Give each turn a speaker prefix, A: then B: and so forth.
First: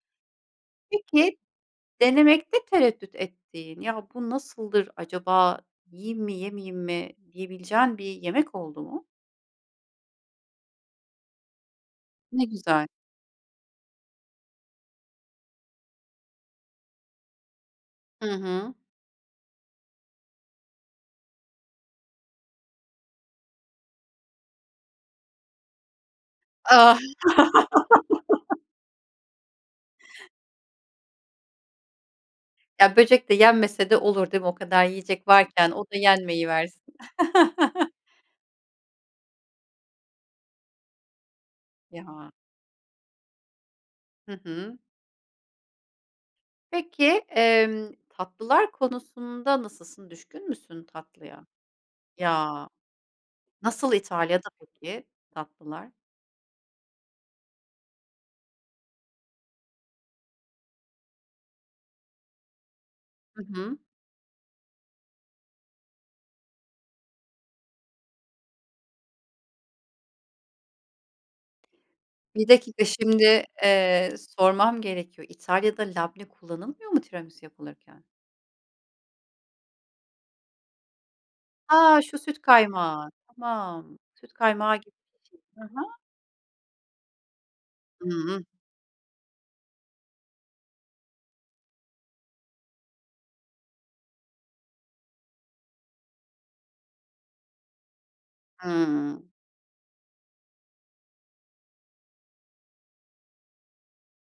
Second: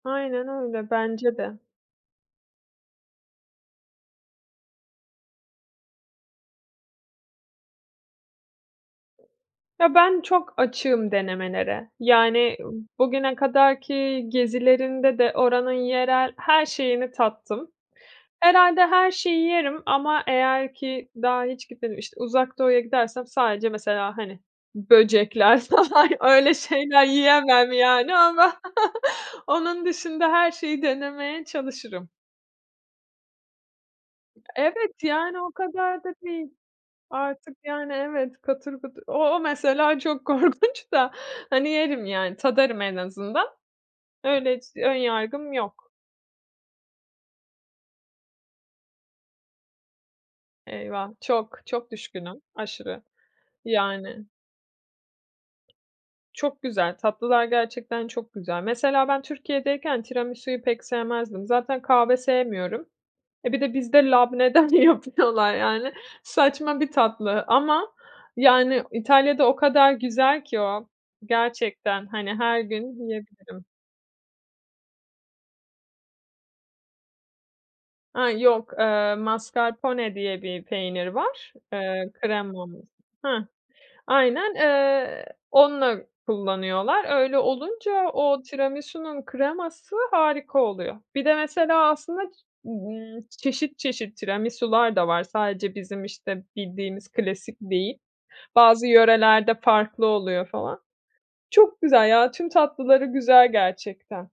A: Aynen öyle, bence
B: Peki,
A: de.
B: denemekte tereddüt ettiğin, ya, bu nasıldır acaba, yiyeyim mi, yemeyeyim mi, diyebileceğin bir yemek oldu mu?
A: Ya, ben çok açığım denemelere,
B: Ne
A: yani,
B: güzel.
A: bugüne kadar ki gezilerimde de oranın yerel her şeyini tattım.
B: Hı hı.
A: Herhâlde her şeyi yerim ama eğer ki, daha hiç gitmedim, işte, Uzak Doğu'ya gidersem sadece mesela, hani, böcekler falan, öyle şeyler yiyemem yani, ama onun dışında her şeyi denemeye çalışırım.
B: Ya, böcek de yenmese de olur, değil mi? O kadar
A: Evet,
B: yiyecek
A: yani, o
B: varken, o da
A: kadar da değil
B: yenmeyiversin.
A: artık, yani, evet, katır kutur, o o mesela çok korkunç da, hani, yerim
B: Ya.
A: yani, tadarım en azından.
B: Hı
A: Öyle, hiç
B: hı.
A: ön yargım yok.
B: Peki, emm, tatlılar konusunda nasılsın? Düşkün müsün
A: Eyvah,
B: tatlıya?
A: çok, çok düşkünüm,
B: Ya,
A: aşırı,
B: nasıl
A: yani.
B: İtalya'da peki tatlılar?
A: Çok güzel, tatlılar gerçekten çok güzel. Mesela ben Türkiye'deyken tiramisuyu pek sevmezdim, zaten kahve sevmiyorum.
B: Hı
A: E, bir de
B: hı.
A: bizde labneden yapıyorlar yani, saçma bir tatlı ama yani İtalya'da o kadar güzel ki o, gerçekten, hani,
B: Bir
A: her
B: dakika
A: gün
B: şimdi,
A: yiyebilirim.
B: eee, sormam gerekiyor, İtalya'da labne kullanılmıyor mu tiramisu yapılırken?
A: A, yok, ııı, mascarpone diye bir peynir var,
B: A!
A: eee,
B: Şu süt
A: kremamız
B: kaymağı,
A: Heh.
B: tamam, süt
A: Aynen,
B: kaymağı gibi
A: eee,
B: bir şey. Hı hı.
A: onunla kullanıyorlar. Öyle olunca
B: Imm ıh.
A: o tiramisunun kreması harika oluyor. Bir de mesela aslında, ımm, çeşit çeşit tiramisular da var, sadece bizim işte bildiğimiz klasik değil, bazı
B: Hıı.
A: yörelerde farklı oluyor falan. Çok güzel ya, tüm tatlıları güzel gerçekten.